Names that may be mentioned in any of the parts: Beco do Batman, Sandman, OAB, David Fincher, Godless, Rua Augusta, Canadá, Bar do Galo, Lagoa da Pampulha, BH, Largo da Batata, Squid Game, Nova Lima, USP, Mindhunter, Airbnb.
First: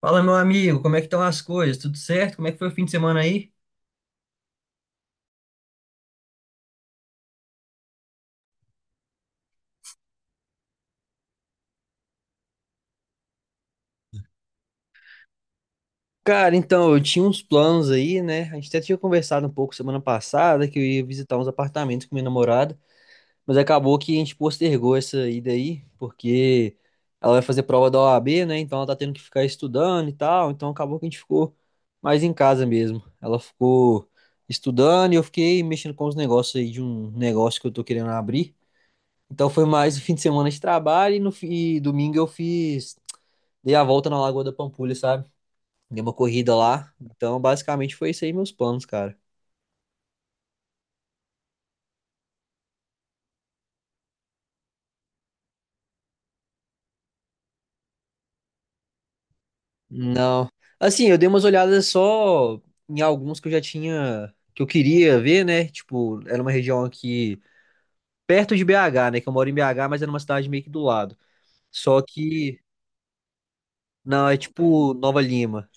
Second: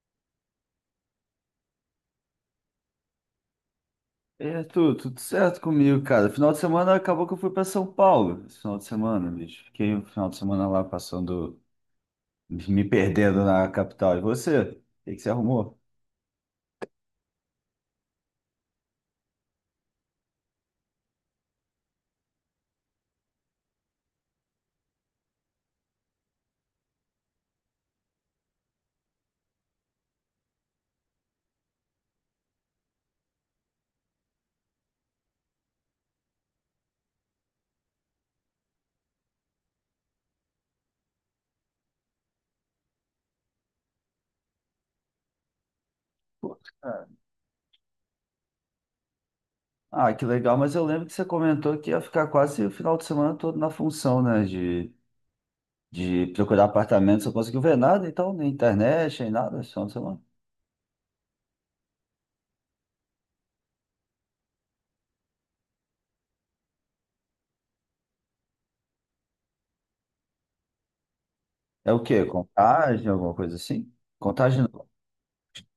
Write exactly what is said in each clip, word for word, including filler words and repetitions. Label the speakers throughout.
Speaker 1: Fala, meu amigo, como é que estão as coisas? Tudo certo? Como é que foi o fim de semana aí?
Speaker 2: E Arthur, tudo certo comigo, cara. Final de semana acabou que eu fui para São Paulo. Esse final de semana, bicho. Fiquei o final de semana lá passando, me perdendo na capital. E você? O que que você arrumou?
Speaker 1: Cara, então, eu tinha uns planos aí, né? A gente até tinha conversado um pouco semana passada que eu ia visitar uns apartamentos com minha namorada, mas acabou que a gente postergou essa ida aí, porque ela vai fazer prova da O A B, né? Então ela tá tendo que ficar estudando e tal, então acabou que a gente ficou mais em casa mesmo. Ela ficou estudando e eu fiquei mexendo com os negócios aí de um negócio que eu tô querendo abrir. Então foi mais o fim de semana de trabalho e, no, fi- e domingo eu fiz. Dei a volta na Lagoa da Pampulha, sabe? Dei uma corrida
Speaker 2: Pô,
Speaker 1: lá.
Speaker 2: cara.
Speaker 1: Então, basicamente foi isso aí meus planos, cara.
Speaker 2: Ah, que legal, mas eu lembro que você comentou que ia ficar quase o final de semana todo na função, né? De, de procurar apartamento. Você não conseguiu ver nada, então, nem internet, nem nada, esse final de semana.
Speaker 1: Não. Assim, eu dei umas olhadas só em alguns que eu já tinha, que eu queria ver, né? Tipo, era uma região aqui perto de B H, né? Que eu moro em B H, mas era uma cidade meio que do lado.
Speaker 2: É
Speaker 1: Só
Speaker 2: o quê?
Speaker 1: que,
Speaker 2: Contagem, alguma coisa assim?
Speaker 1: não, é
Speaker 2: Contagem não.
Speaker 1: tipo Nova Lima.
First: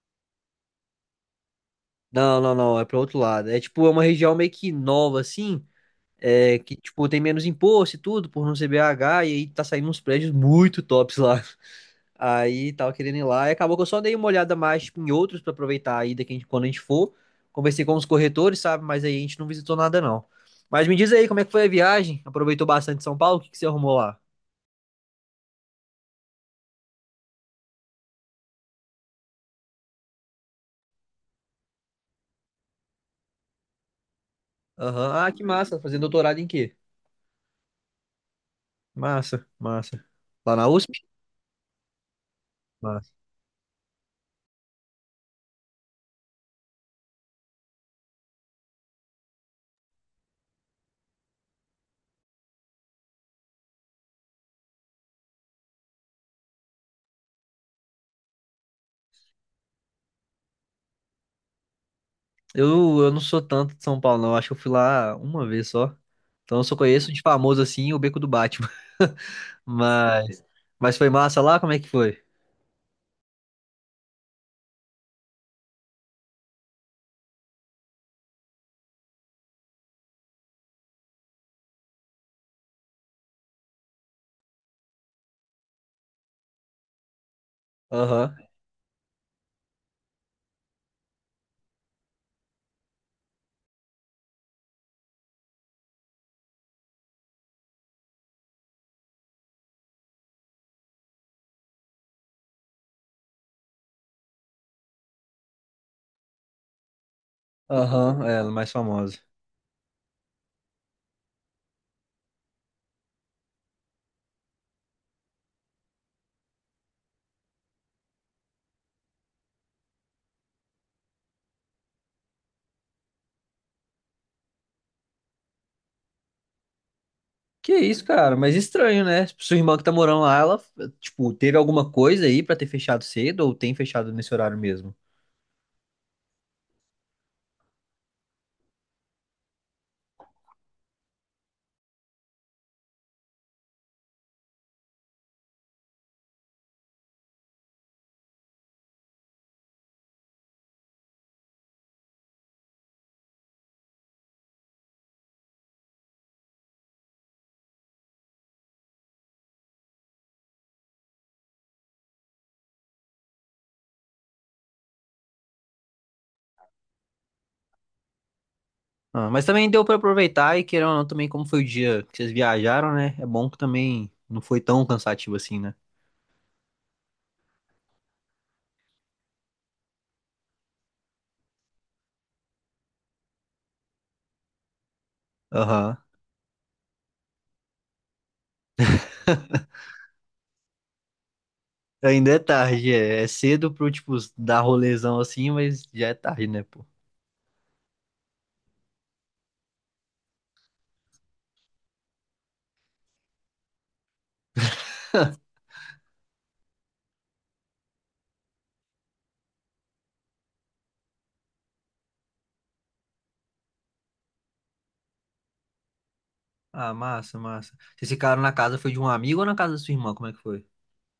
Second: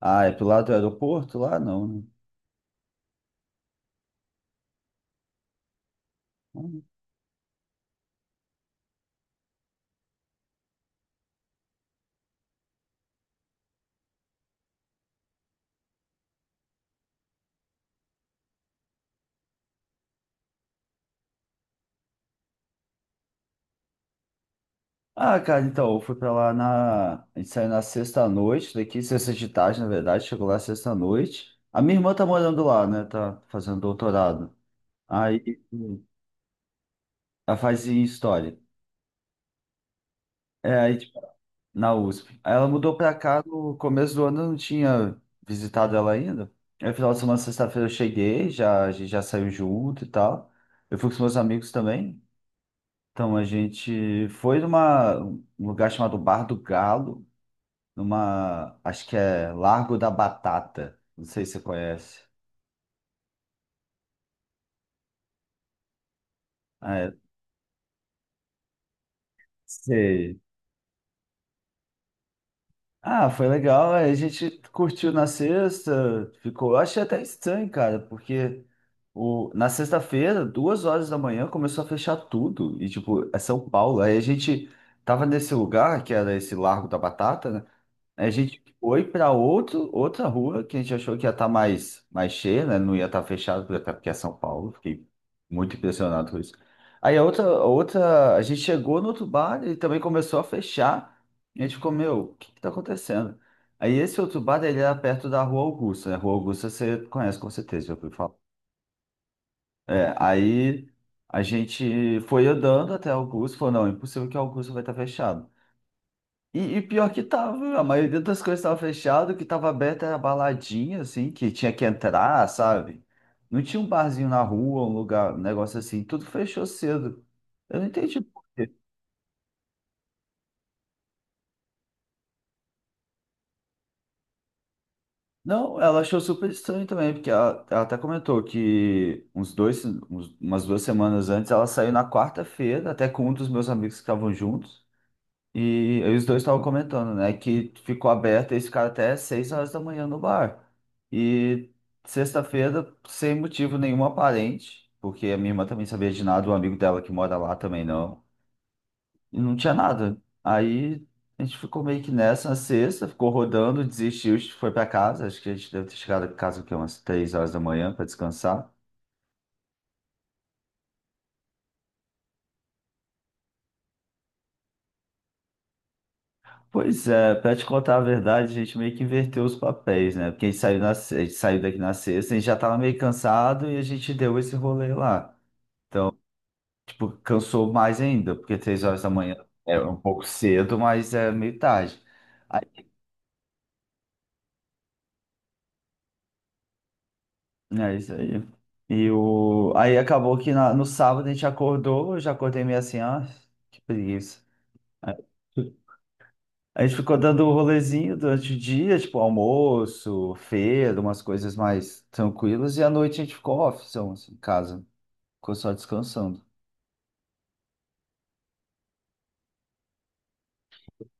Speaker 2: Ah, é pro lado do aeroporto lá? Não, né?
Speaker 1: Não, não, não, é para outro lado. É tipo, é uma região meio que nova, assim, é, que, tipo, tem menos imposto e tudo, por não ser B H, e aí tá saindo uns prédios muito tops lá. Aí tava querendo ir lá, e acabou que eu só dei uma olhada mais, tipo, em outros pra aproveitar a ida que a gente- quando a gente for. Conversei com os corretores, sabe? Mas aí a gente não visitou nada, não. Mas me diz aí, como é que foi a viagem? Aproveitou bastante São Paulo? O que que você arrumou lá?
Speaker 2: Ah, cara, então, eu fui pra lá na. A gente saiu na sexta-noite daqui, sexta de tarde, na verdade, chegou lá sexta-noite. A minha irmã tá morando lá, né? Tá fazendo doutorado.
Speaker 1: Aham. Ah, que
Speaker 2: Aí
Speaker 1: massa. Fazendo doutorado em quê?
Speaker 2: ela faz em história.
Speaker 1: Massa, massa. Lá na
Speaker 2: É, aí,
Speaker 1: U S P?
Speaker 2: tipo, na U S P. Aí ela mudou
Speaker 1: Massa.
Speaker 2: pra cá no começo do ano, eu não tinha visitado ela ainda. Aí, final de semana, sexta-feira, eu cheguei, já, a gente já saiu junto e tal. Eu fui com os meus amigos também. Então, a gente foi numa, um lugar chamado Bar do Galo. Numa, acho que é Largo da Batata. Não sei se você conhece.
Speaker 1: Eu, eu não sou tanto de São Paulo, não. Acho que eu fui lá uma vez só. Então eu só
Speaker 2: Ah,
Speaker 1: conheço
Speaker 2: é,
Speaker 1: de famoso assim o Beco do Batman.
Speaker 2: sei.
Speaker 1: Mas, mas foi massa lá? Como é que foi?
Speaker 2: Ah, foi legal. É, a gente curtiu na sexta, ficou. Eu achei até estranho, cara, porque o, na sexta-feira, duas horas da manhã, começou a fechar tudo. E, tipo, é São Paulo. Aí a gente tava nesse lugar, que era esse Largo da Batata, né? A
Speaker 1: Aham,
Speaker 2: gente foi para outro, outra rua que a gente achou que ia estar mais, mais cheia, né? Não ia estar fechado, porque até porque é São Paulo. Fiquei muito impressionado com isso. Aí a outra, a outra, a gente chegou no outro bar, ele também começou a fechar. E a gente ficou, meu, o que que tá acontecendo? Aí esse outro bar, ele era perto da Rua Augusta, né? Rua Augusta você conhece com certeza, já ouviu
Speaker 1: aham,
Speaker 2: falar.
Speaker 1: é, ela é mais famosa.
Speaker 2: É, aí a gente foi andando até Augusto, falou, não, é impossível que Augusto vai estar fechado. E, e pior que tava, a maioria das coisas tava fechado, o que tava aberto era baladinha, assim, que tinha que entrar, sabe? Não tinha um barzinho na rua, um lugar, um negócio assim, tudo fechou cedo.
Speaker 1: Que
Speaker 2: Eu não
Speaker 1: isso,
Speaker 2: entendi
Speaker 1: cara,
Speaker 2: por
Speaker 1: mas
Speaker 2: quê.
Speaker 1: estranho, né? Sua irmã que tá morando lá, ela, tipo, teve alguma coisa aí pra ter fechado cedo ou tem fechado nesse horário mesmo?
Speaker 2: Não, ela achou super estranho também, porque ela, ela até comentou que uns dois, uns- umas duas semanas antes, ela saiu na quarta-feira, até com um dos meus amigos que estavam juntos. E, aí os dois estavam comentando, né? Que ficou aberto esse cara até seis horas da manhã no bar. E sexta-feira, sem motivo nenhum aparente, porque a minha irmã também sabia de nada, o amigo dela que mora lá também não. E não tinha nada. Aí a gente ficou meio que nessa na sexta, ficou rodando, desistiu, foi pra casa. Acho que a gente deve ter chegado em casa o quê? Umas três horas da manhã para descansar.
Speaker 1: Ah, mas também deu pra aproveitar e querendo ou não, também como foi o dia que vocês viajaram, né? É bom que também não foi tão cansativo assim, né?
Speaker 2: Pois é, pra te contar a verdade, a gente meio que inverteu os papéis, né? Porque a gente saiu, na, se- a gente saiu daqui na sexta, a gente já tava meio cansado e a gente deu esse rolê lá.
Speaker 1: Aham.
Speaker 2: Tipo, cansou mais ainda, porque três horas da manhã é um pouco cedo, mas é meio tarde.
Speaker 1: Ainda é
Speaker 2: Aí,
Speaker 1: tarde, é. É cedo pro, tipo, dar rolezão assim, mas já é tarde, né, pô?
Speaker 2: né, é isso aí. E o, aí acabou que na- no sábado a gente acordou, eu já acordei meio assim, ah, que preguiça. A gente ficou dando um rolezinho durante o dia, tipo almoço, feira, umas coisas mais tranquilas, e à noite a gente ficou off, são, assim, em casa, ficou só descansando.
Speaker 1: Ah, massa, massa. Vocês ficaram na casa, foi de um amigo ou na casa da sua irmã? Como é que foi?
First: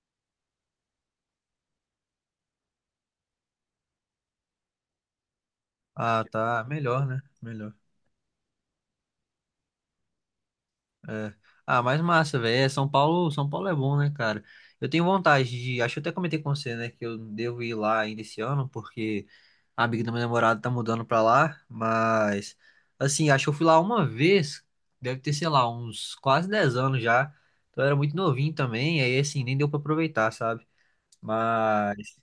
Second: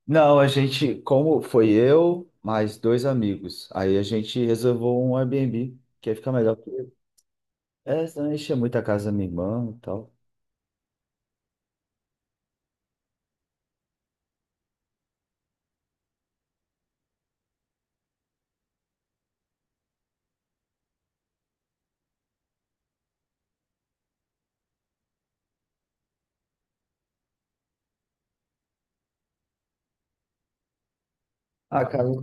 Speaker 2: Não, a gente, como foi eu, mais dois amigos, aí a gente reservou um Airbnb, que aí
Speaker 1: Ah,
Speaker 2: fica melhor.
Speaker 1: tá.
Speaker 2: Porque
Speaker 1: Melhor, né? Melhor.
Speaker 2: é, senão enchia muito a casa da minha irmã e tal.
Speaker 1: É. Ah, mas massa, velho. É, São Paulo, São Paulo é bom, né, cara? Eu tenho vontade de. Acho que eu até comentei com você, né, que eu devo ir lá ainda esse ano, porque a amiga do meu namorado tá mudando pra lá. Mas, assim, acho que eu fui lá uma vez, deve ter, sei lá, uns quase dez anos já. Então eu era muito novinho também, aí, assim, nem deu pra aproveitar, sabe?
Speaker 2: Ah, cara,
Speaker 1: Mas.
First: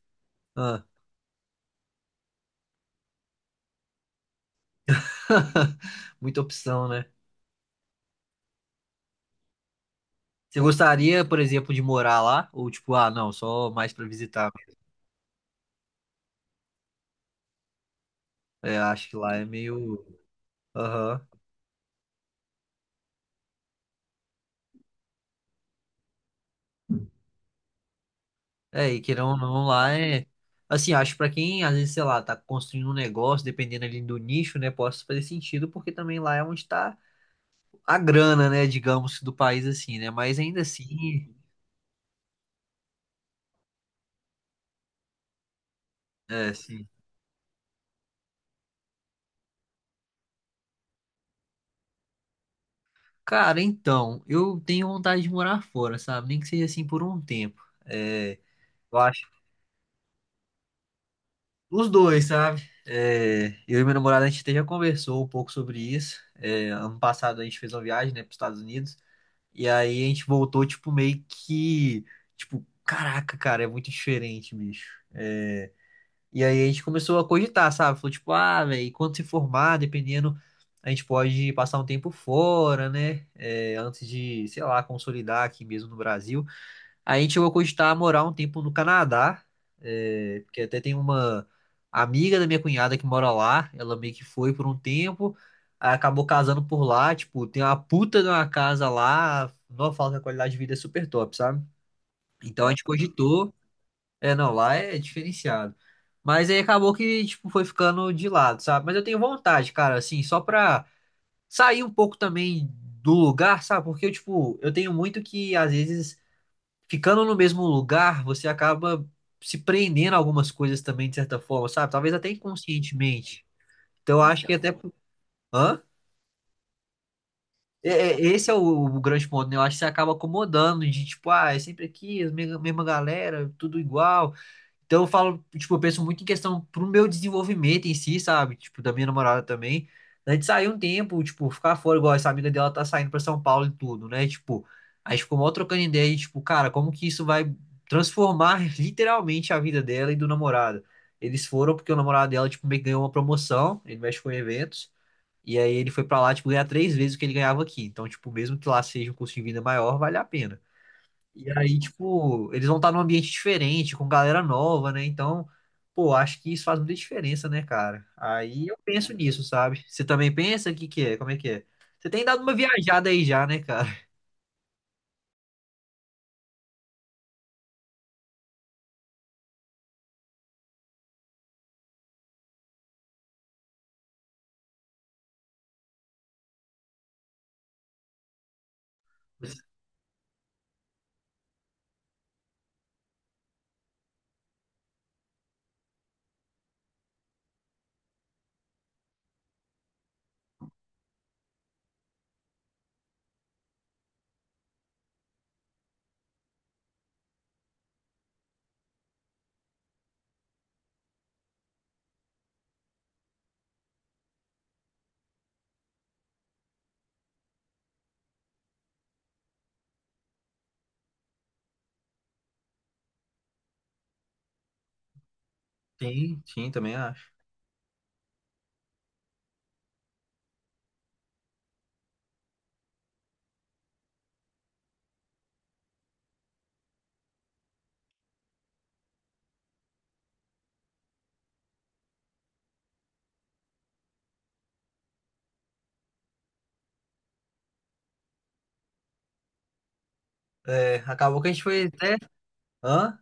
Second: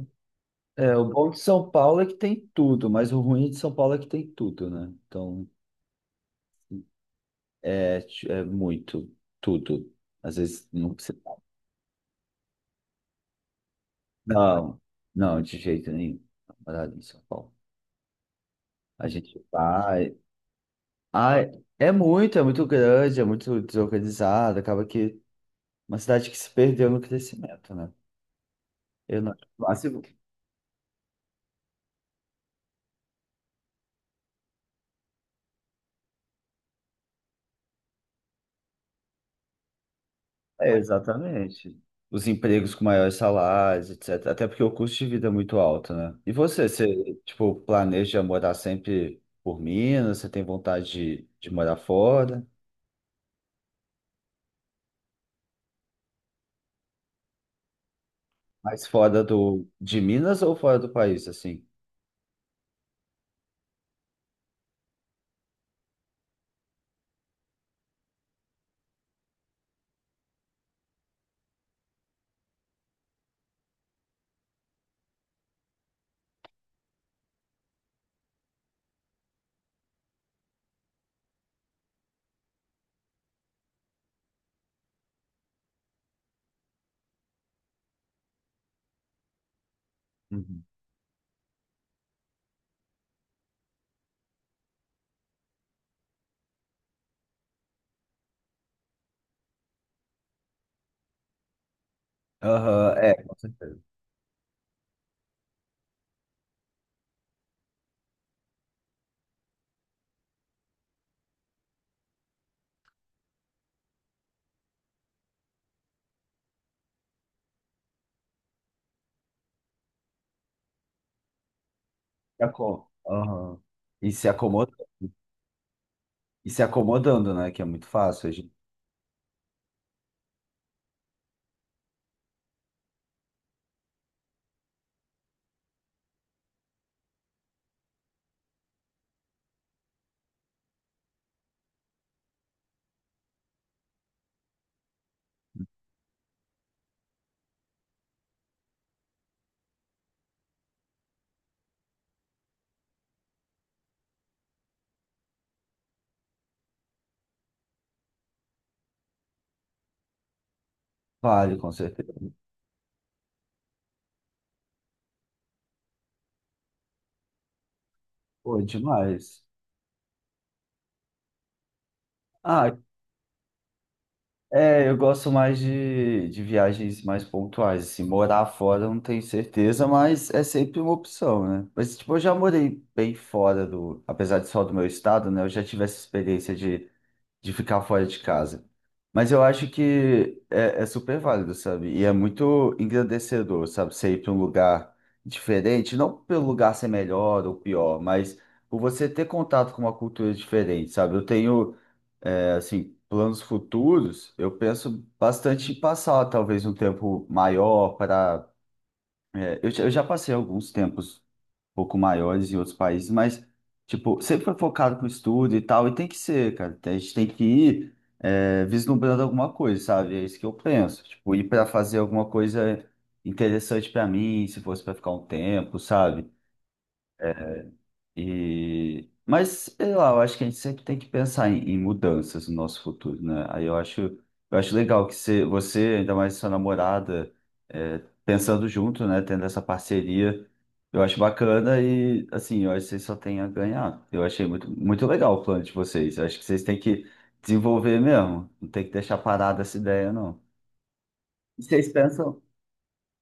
Speaker 1: Ah,
Speaker 2: é, o bom de São Paulo é que tem tudo, mas o ruim de São Paulo é que tem tudo, né? Então,
Speaker 1: muita opção, né?
Speaker 2: é, é muito, tudo. Às
Speaker 1: Você
Speaker 2: vezes não.
Speaker 1: gostaria, por exemplo, de morar lá? Ou tipo, ah, não, só mais pra visitar?
Speaker 2: Não, não, de jeito nenhum. Namorada em São Paulo.
Speaker 1: É,
Speaker 2: A
Speaker 1: acho que lá
Speaker 2: gente
Speaker 1: é meio.
Speaker 2: vai.
Speaker 1: Aham.
Speaker 2: Ai, é muito, é muito grande, é muito desorganizado. Acaba que uma cidade que se perdeu no crescimento, né?
Speaker 1: É, e
Speaker 2: Eu
Speaker 1: querendo
Speaker 2: não
Speaker 1: ou
Speaker 2: acho
Speaker 1: não, lá
Speaker 2: máximo.
Speaker 1: é. Assim, acho que pra quem, às vezes, sei lá, tá construindo um negócio, dependendo ali do nicho, né, possa fazer sentido, porque também lá é onde tá a grana, né, digamos, do país, assim, né? Mas ainda
Speaker 2: É,
Speaker 1: assim.
Speaker 2: exatamente. Os empregos com maiores salários, et cetera. Até porque o custo de vida é muito alto, né? E
Speaker 1: É,
Speaker 2: você,
Speaker 1: sim.
Speaker 2: você, tipo, planeja morar sempre por Minas? Você tem vontade de, de morar fora?
Speaker 1: Cara, então, eu tenho vontade de morar fora, sabe? Nem que seja assim por um tempo. É,
Speaker 2: Mas
Speaker 1: eu
Speaker 2: fora
Speaker 1: acho.
Speaker 2: do, de Minas ou fora do país, assim?
Speaker 1: Os dois, sabe? É, eu e minha namorada, a gente até já conversou um pouco sobre isso. É, ano passado a gente fez uma viagem, né, para os Estados Unidos. E aí a gente voltou, tipo, meio que. Tipo, caraca, cara, é muito diferente, bicho. É, e aí a gente começou a cogitar, sabe? Falou, tipo, ah, velho, quando se formar, dependendo, a gente pode passar um tempo fora, né? É, antes de, sei lá, consolidar aqui mesmo no Brasil. A gente chegou a cogitar morar um tempo no Canadá, é, porque até tem uma amiga da minha cunhada que mora lá, ela meio que foi por um tempo, aí acabou casando por lá, tipo, tem uma puta de uma casa lá, não fala que a qualidade de vida é super top, sabe? Então a gente
Speaker 2: Aham, é, com
Speaker 1: cogitou,
Speaker 2: certeza.
Speaker 1: é, não, lá é diferenciado. Mas aí acabou que, tipo, foi ficando de lado, sabe? Mas eu tenho vontade, cara, assim, só pra sair um pouco também do lugar, sabe? Porque eu, tipo, eu tenho muito que, às vezes ficando no mesmo lugar, você acaba se prendendo a algumas coisas também, de certa forma, sabe? Talvez até
Speaker 2: Se aco-
Speaker 1: inconscientemente.
Speaker 2: Aham. E
Speaker 1: Então, eu
Speaker 2: se
Speaker 1: acho que então,
Speaker 2: acomoda,
Speaker 1: até. Hã?
Speaker 2: e se acomodando, né? Que é muito
Speaker 1: É- é-
Speaker 2: fácil. A
Speaker 1: Esse
Speaker 2: gente
Speaker 1: é o, o grande ponto, né? Eu acho que você acaba acomodando de tipo, ah, é sempre aqui, a mesma galera, tudo igual. Então eu falo, tipo, eu penso muito em questão pro meu desenvolvimento em si, sabe? Tipo, da minha namorada também. A gente saiu um tempo, tipo, ficar fora, igual essa amiga dela tá saindo pra São Paulo e tudo, né? Tipo, a gente ficou mal trocando ideia e, tipo, cara, como que isso vai transformar literalmente a vida dela e do namorado? Eles foram porque o namorado dela, tipo, meio que ganhou uma promoção, ele mexe com eventos, e aí ele foi pra lá, tipo, ganhar três vezes o que ele ganhava aqui. Então, tipo, mesmo que lá seja um custo de vida maior, vale a pena. E
Speaker 2: vale, com
Speaker 1: aí,
Speaker 2: certeza.
Speaker 1: tipo, eles vão estar num ambiente diferente, com galera nova, né? Então, pô, acho que isso faz muita diferença, né, cara?
Speaker 2: Pô, é
Speaker 1: Aí eu penso nisso,
Speaker 2: demais.
Speaker 1: sabe? Você também pensa? O que que é? Como é que é? Você tem dado uma
Speaker 2: Ah,
Speaker 1: viajada aí já, né, cara?
Speaker 2: é, eu gosto mais de, de viagens mais pontuais. Assim, morar fora eu não tenho certeza, mas é sempre uma opção, né? Mas, tipo, eu já morei bem fora do, apesar de só do meu estado, né? Eu já tive essa experiência de de ficar fora de casa. Mas eu acho que é, é super válido, sabe? E é muito engrandecedor, sabe? Você ir para um lugar diferente, não pelo lugar ser melhor ou pior, mas por você ter contato com uma cultura diferente, sabe? Eu tenho, é, assim, planos futuros, eu penso bastante em passar talvez um tempo maior para. É, eu, já eu já passei alguns tempos pouco maiores em outros países, mas, tipo, sempre foi focado pro estudo e tal, e tem que ser, cara. A gente tem que ir é, vislumbrando alguma coisa, sabe? É isso que eu penso. Tipo, ir para fazer alguma coisa interessante para mim, se fosse para ficar um tempo, sabe?
Speaker 1: Sim, sim, também acho.
Speaker 2: E, mas, sei lá, eu acho que a gente sempre tem que pensar em, em mudanças no nosso futuro, né? Aí eu acho, eu acho legal que você, você, ainda mais sua namorada, é, pensando junto, né? Tendo essa parceria, eu acho bacana e, assim, eu acho que vocês só têm a ganhar. Eu achei muito, muito legal o plano de vocês. Eu acho que vocês têm que desenvolver mesmo. Não tem que deixar parada essa ideia, não.
Speaker 1: É, acabou que a gente
Speaker 2: E
Speaker 1: foi
Speaker 2: vocês
Speaker 1: até.
Speaker 2: pensam,
Speaker 1: Hã?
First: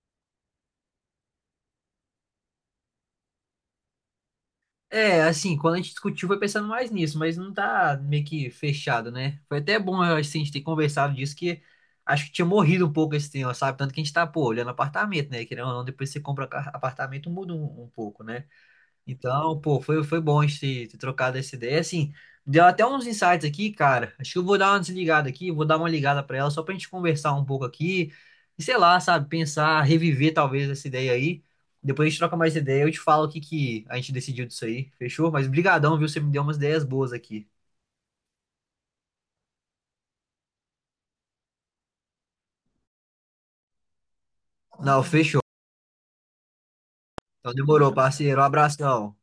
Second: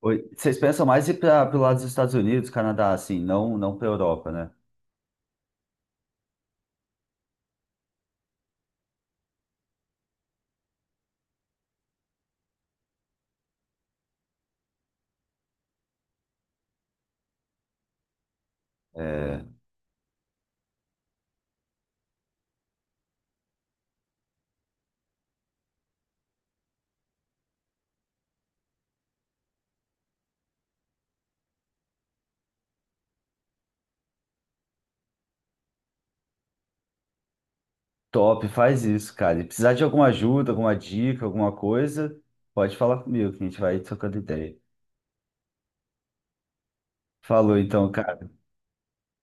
Speaker 2: oi, vocês pensam mais ir para o lado dos Estados Unidos, Canadá, assim, não, não para Europa, né?
Speaker 1: É, assim, quando a gente discutiu foi pensando mais nisso, mas não tá meio que fechado, né? Foi até bom eu acho, assim, a gente ter conversado disso, que acho que tinha morrido um pouco esse tema, sabe? Tanto que a gente tá, pô, olhando apartamento, né? Querendo ou não, depois você compra ca- apartamento, muda um, um pouco, né?
Speaker 2: É,
Speaker 1: Então, pô, foi, foi bom a gente ter trocado essa ideia. Assim, deu até uns insights aqui, cara. Acho que eu vou dar uma desligada aqui, vou dar uma ligada pra ela só pra gente conversar um pouco aqui. E sei lá, sabe, pensar, reviver talvez essa ideia aí. Depois a gente troca mais ideia, eu te falo o que que a gente decidiu disso aí, fechou? Mas brigadão, viu? Você me deu umas ideias boas aqui.
Speaker 2: top, faz isso, cara. E precisar de alguma ajuda, alguma dica, alguma coisa, pode falar comigo, que a gente vai trocando ideia.
Speaker 1: Não, fechou. Então
Speaker 2: Falou então,
Speaker 1: demorou,
Speaker 2: cara.
Speaker 1: parceiro. Um abração.